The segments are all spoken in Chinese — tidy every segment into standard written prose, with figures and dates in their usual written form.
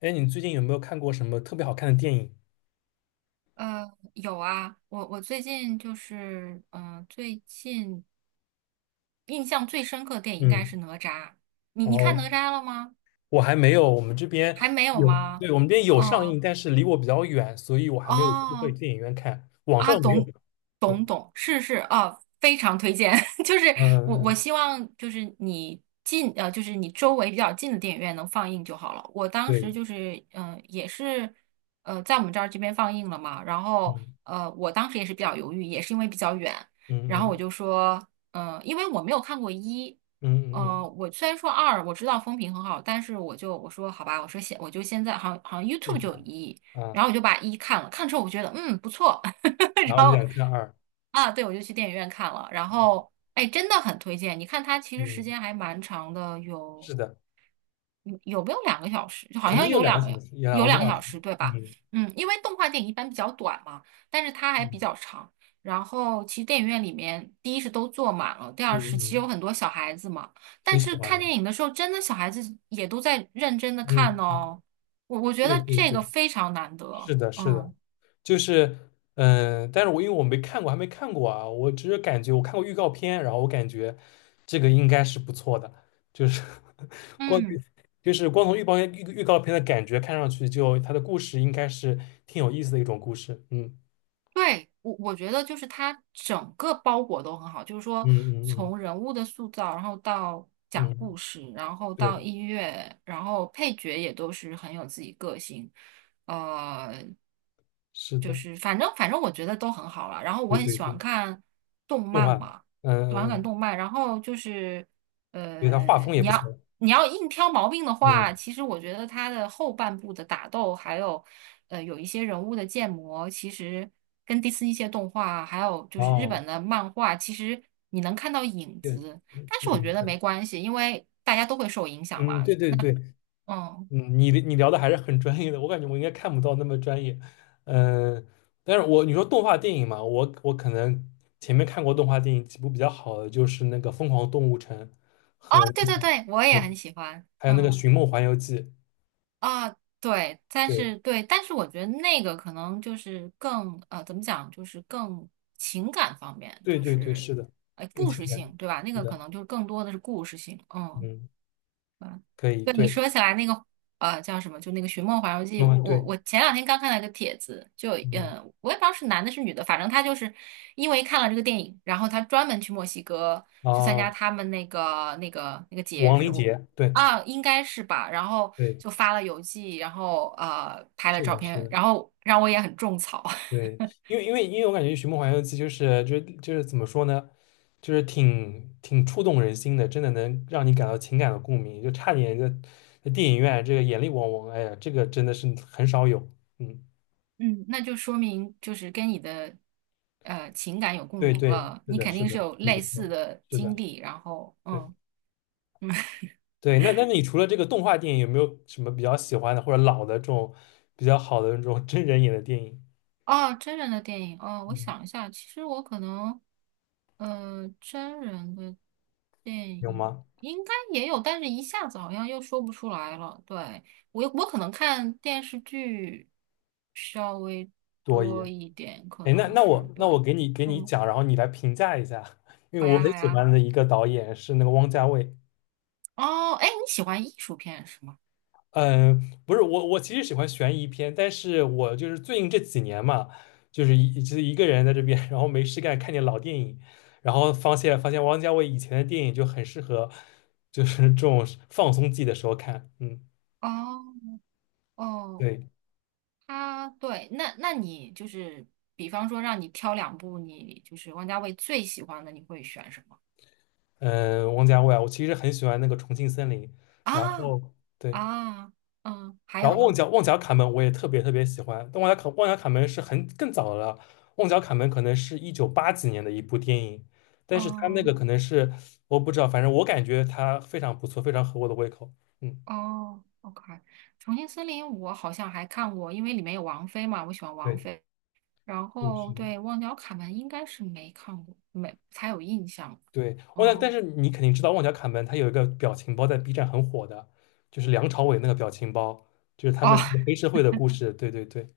哎，你最近有没有看过什么特别好看的电影？有啊，我最近就是，嗯，最近印象最深刻的电影应该嗯，是哪吒。你然你后看哪嗯吒了吗？我还没有，我们这边还没有有，吗？对，我们这边有上哦映，但是离我比较远，所以我还没有机会哦去电影院看，网啊，上没有。懂对，懂懂，是是啊，非常推荐。就是我嗯我嗯，希望就是就是你周围比较近的电影院能放映就好了。我当时对，就是也是在我们这边放映了嘛，然后嗯我当时也是比较犹豫，也是因为比较远，然嗯后我嗯就说，因为我没有看过一。嗯嗯嗯，我虽然说二我知道风评很好，但是我说好吧，我说现我就现在好像 试一 YouTube 就下有一，啊，然后我就把一看了，看之后我觉得不错，然 后然就后想看二，啊，对，我就去电影院看了。然后，哎，真的很推荐。你看它其实时嗯，间还蛮长的，是的，有没有两个小时？就好肯定像有有两个两小个时，有两个多小小时，时，对吧？嗯嗯，因为动画电影一般比较短嘛，但是它还比嗯较长。然后，其实电影院里面，第一是都坐满了，第嗯二是嗯，其实有很多小孩子嘛。挺但喜是欢看的，电影的时候，真的小孩子也都在认真的看嗯，嗯哦。我觉对得对这个对，非常难得。是的，是嗯的，就是，嗯，但是我因为我没看过，还没看过啊，我只是感觉我看过预告片，然后我感觉这个应该是不错的，就是 光嗯。从预告片预告片的感觉看上去就，它的故事应该是挺有意思的一种故事，嗯对，我觉得就是它整个包裹都很好，就是说嗯嗯从人物的塑造，然后到嗯讲嗯，故事，然后到对，音乐，然后配角也都是很有自己个性，呃，是就的，是反正我觉得都很好了。然后我对很对喜欢对，看动动画，漫嘛，短嗯，感嗯动漫。然后就是对，它画呃，风也你不要错，你要硬挑毛病的话，嗯，其实我觉得它的后半部的打斗，还有有一些人物的建模，其实跟迪士尼一些动画，还有就是日哦，本的漫画，其实你能看到影对，子。嗯，但是我觉嗯得对，没关系，因为大家都会受影响嗯，嘛。对对对。嗯，嗯，你聊的还是很专业的，我感觉我应该看不到那么专业。嗯，但是我你说动画电影嘛，我可能前面看过动画电影几部比较好的，就是那个《疯狂动物城》哦，和对那对个对，我也对，很喜欢。还有那个嗯。《寻梦环游记》。啊，对，对但是我觉得那个可能就是怎么讲，就是更情感方面，对就对对，是是的，更故情事感，性，对吧？那是个可的，能就更多的是故事性，嗯。嗯，可以，对你对，说起来那个叫什么，就那个《寻梦环游记》，动画我对，我前两天刚看到一个帖子，嗯我也不知道是男的是女的，反正他就是因为看了这个电影，然后他专门去墨西哥去参加啊，他们那个节王日，林杰，对啊应该是吧，然后对，就发了邮寄，然后拍了是照的，是片，的，然后让我也很种草，对，因为我感觉《寻梦环游记》就是怎么说呢，就是挺触动人心的，真的能让你感到情感的共鸣，就差点就在电影院这个眼泪汪汪，哎呀，这个真的是很少有。嗯，嗯，那就说明就是跟你的情感有共对鸣对，了，是你的，肯是定是的，有很不类似错，的是的，经历，然后对嗯。对。那你除了这个动画电影，有没有什么比较喜欢的或者老的这种比较好的这种真人演的电影？哦，真人的电影哦，我嗯，想一下，其实我可能，真人的电有影吗？应该也有，但是一下子好像又说不出来了。对，我可能看电视剧稍微多一多点。一点，可哎，那能那是我那对，我给你嗯，讲，然后你来评价一下，因为好我呀很好喜呀。欢的一个导演是那个汪家卫。哦，哎，你喜欢艺术片是吗？嗯，不是我，我其实喜欢悬疑片，但是我就是最近这几年嘛，就是一个人在这边，然后没事干看点老电影，然后发现汪家卫以前的电影就很适合，就是这种放松自己的时候看。嗯，哦哦，对，他对，那你就是，比方说让你挑两部你就是王家卫最喜欢的，你会选什么？嗯，汪家卫啊，我其实很喜欢那个《重庆森林》，然啊后对。啊，嗯，还然有后旺呢，角旺角卡门我也特别特别喜欢，但旺角卡门是很更早的了，旺角卡门可能是一九八几年的一部电影，但是他那个可哦能是我不知道，反正我感觉它非常不错，非常合我的胃口。嗯，哦，OK，《重庆森林》我好像还看过，因为里面有王菲嘛，我喜欢王对，菲。然是的，是后的。对《忘掉卡门》应该是没看过，没才有印象。对，旺角，但嗯，是你肯定知道旺角卡门，他有一个表情包在 B 站很火的，就是梁朝伟那个表情包，就是他们哦 是个黑 社会的故事。对对对，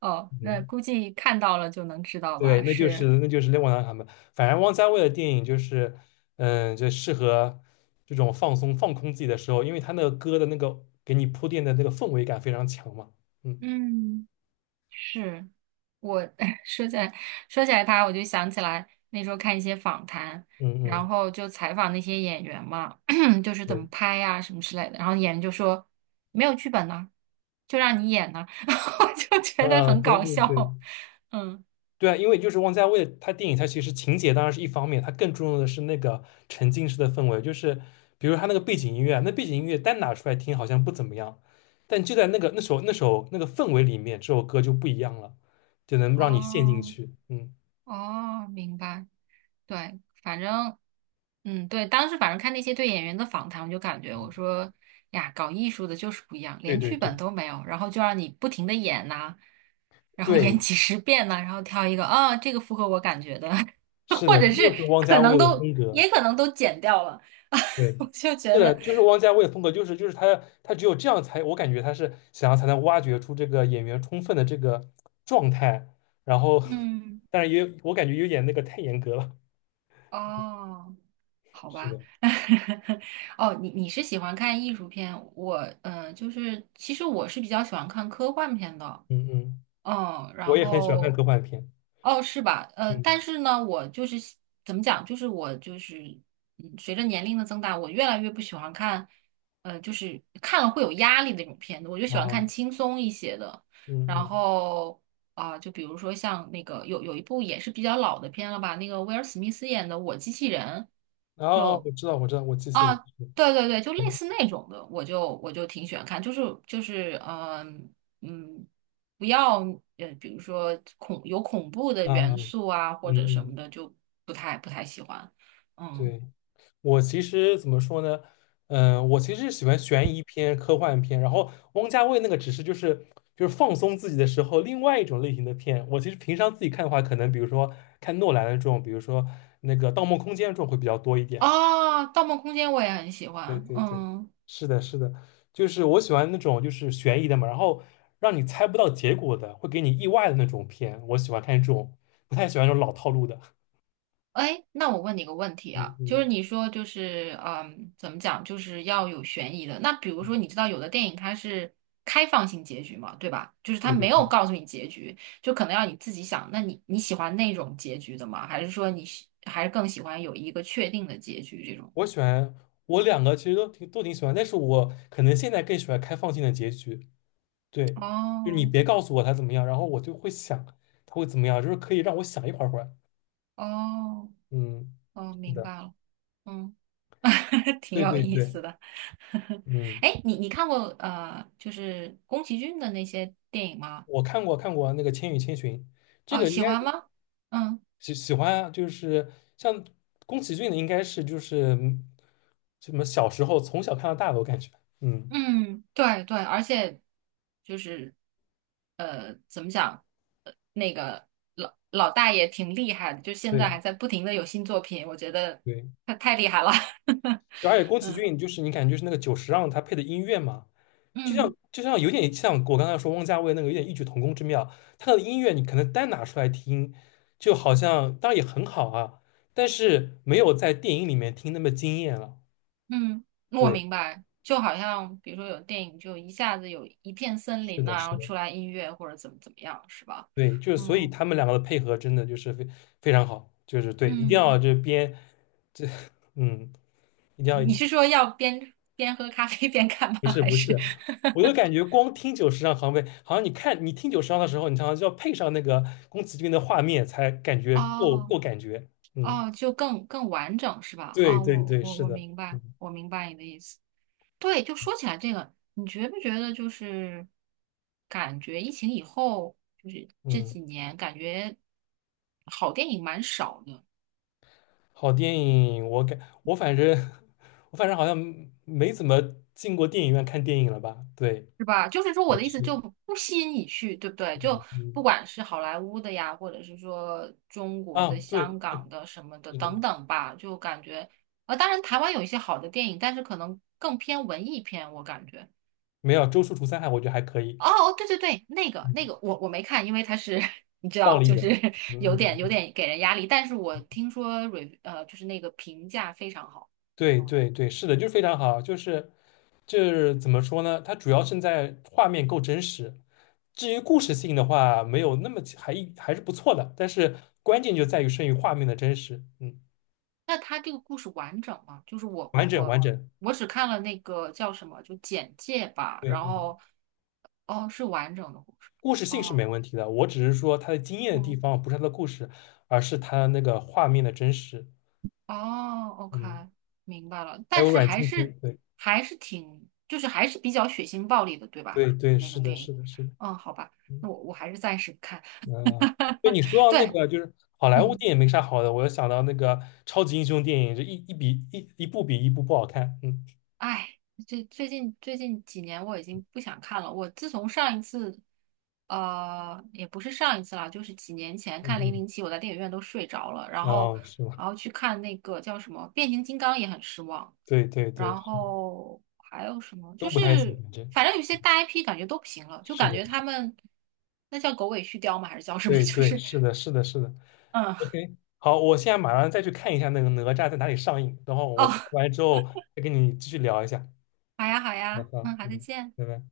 哦，那嗯。估计看到了就能知道对，吧？那就是是，那就是汪洋他们，反正汪家卫的电影就是，嗯，就适合这种放松、放空自己的时候，因为他那个歌的那个给你铺垫的那个氛围感非常强嘛。嗯嗯。是我 说起来说起来他，我就想起来那时候看一些访谈，嗯然嗯，后就采访那些演员嘛，就是怎么对，拍呀、什么之类的，然后演员就说没有剧本呢、就让你演呢、然后我就觉得啊，很对搞对对笑。嗯，对啊，因为就是汪家卫他电影，他其实情节当然是一方面，他更注重的是那个沉浸式的氛围，就是比如他那个背景音乐啊那背景音乐单拿出来听好像不怎么样，但就在那个那首那个氛围里面，这首歌就不一样了，就能让你陷进哦去。嗯。哦，明白。对，反正，嗯，对，当时反正看那些对演员的访谈，我就感觉我说哎呀，搞艺术的就是不一样，对连对剧本对都没有，然后就让你不停的演呐、然后演对，几十遍呐、然后挑一个啊，这个符合我感觉的，是或的，者这是就是汪家可能卫的都风格。也可能都剪掉了，对，我就是觉的，得，就是汪家卫的风格，就是他只有这样才，我感觉他是想要才能挖掘出这个演员充分的这个状态，然后，嗯，但是也有我感觉有点那个太严格了。哦，好是吧，的，哦，你是喜欢看艺术片，就是其实我是比较喜欢看科幻片的。嗯嗯，嗯，我然也很喜欢看后，科幻片。哦，是吧？嗯但是呢，我就是喜怎么讲，就是我就是，随着年龄的增大，我越来越不喜欢看，就是看了会有压力的那种片子，我就喜欢啊，看轻松一些的。嗯然嗯，后啊、就比如说像那个有一部也是比较老的片了吧，那个威尔史密斯演的《我机器人》，啊啊，就我知道我知道，我机器啊，人是，对对对，就类嗯似那种的，我就挺喜欢看，就是嗯。嗯，不要比如说有恐怖的啊啊，元嗯素啊，或者什么嗯，的，就不太喜欢。嗯，对。我其实怎么说呢？我其实是喜欢悬疑片、科幻片，然后汪家卫那个只是就是放松自己的时候另外一种类型的片。我其实平常自己看的话，可能比如说看诺兰的这种，比如说那个《盗梦空间》这种会比较多一点。哦，《盗梦空间》我也很喜 对欢。对对，嗯，是的，是的，就是我喜欢那种就是悬疑的嘛，然后让你猜不到结果的，会给你意外的那种片，我喜欢看这种，不太喜欢这种老套路的。哎，那我问你个问题嗯啊，就嗯，是你说怎么讲，就是要有悬疑的。那比如说，你知道有的电影它是开放性结局嘛，对吧？就是它对对没有对。告诉你结局，就可能要你自己想。那你喜欢那种结局的吗？还是说还是更喜欢有一个确定的结局这种？我喜欢我两个其实都挺喜欢，但是我可能现在更喜欢开放性的结局。对，就你哦。别告诉我他怎么样，然后我就会想他会怎么样，就是可以让我想一会儿。哦，嗯，哦，是明的，白了，嗯，挺对有对意对，思的。嗯，哎你看过就是宫崎骏的那些电影吗？我看过那个《千与千寻》，这啊，个应喜该欢是吗？嗯喜欢啊就是像宫崎骏的，应该是就是什么小时候从小看到大的，我感觉，嗯，嗯，对对，而且就是怎么讲，那个老大爷挺厉害的，就现对在还在不停的有新作品，我觉得对，他太厉害了。就而且宫崎嗯骏就是你感觉就是那个久石让他配的音乐嘛。就像嗯。就像有点像我刚才说汪家卫那个有点异曲同工之妙，他的音乐你可能单拿出来听，就好像当然也很好啊，但是没有在电影里面听那么惊艳了。嗯，我对，明白，就好像比如说有电影，就一下子有一片森是林呐、的，然是后的，出来音乐或者怎么怎么样，是吧？对，就是所以嗯他们两个的配合真的就是非常好，就是对，一定要嗯，这边这 嗯，一定要你是说要边喝咖啡边看吗？不是还不是 是，我就 感觉光听久石让行为，好像你看你听久石让的时候，你常常就要配上那个宫崎骏的画面才感觉够哦感觉，嗯。哦，就更完整是吧？对啊、对对，是我的，明白，嗯我明白你的意思。对，就说起来这个，你觉不觉得就是感觉疫情以后，就是这嗯，几年感觉好电影蛮少的。好电影，我反正 我反正好像没怎么进过电影院看电影了吧？对，是吧？就是说，我那的意思是，就不吸引你去，对不对？嗯就不嗯，管是好莱坞的呀，或者是说中国的、啊，对香对，港的什么的是的，等等吧，就感觉，当然台湾有一些好的电影，但是可能更偏文艺片，我感觉。没有《周处除三害》，我觉得还可以，哦，哦对对对，那个嗯，那个我没看，因为它是 你知暴道，力就的，是 嗯嗯，有嗯点给人压力，但是我听说 就是那个评价非常好。对嗯对对，是的，就是非常好，就是怎么说呢？它主要胜在画面够真实，至于故事性的话，没有那么还是不错的，但是关键就在于胜于画面的真实，嗯。那他这个故事完整吗？就是完整完整，我只看了那个叫什么，就简介吧，对，然嗯，后哦是完整的故事，故事性是没哦问题的，我只是说它的惊艳的地嗯方不是它的故事，而是它那个画面的真实，哦，OK，嗯，明白了，还但有是阮经天，对还是挺就是还是比较血腥暴力的，对吧？对就是对，那是个的，电是影，的，是的，嗯，好吧，那嗯，我还是暂时不看，啊，对 你说到那对，个就是好莱坞嗯。电影没啥好的，我又想到那个超级英雄电影，这一部比一部不好看，嗯哎，这最近几年我已经不想看了。我自从上一次，也不是上一次啦，就是几年前看《零嗯零七》，我在电影院都睡着了。然嗯，后，哦，是吗？去看那个叫什么《变形金刚》也很失望。对对对，然是的，后还有什么？都不太行，反正反正有些大 IP 感觉都不行了，就是感的，觉他们那叫狗尾续貂吗？还是叫什么？对就对，是是的，是的，是的，嗯，OK，好，我现在马上再去看一下那个哪吒在哪里上映，然后哦，我看完之后再跟你继续聊一下。好呀好好呀，好，嗯，好，再嗯，见。拜拜。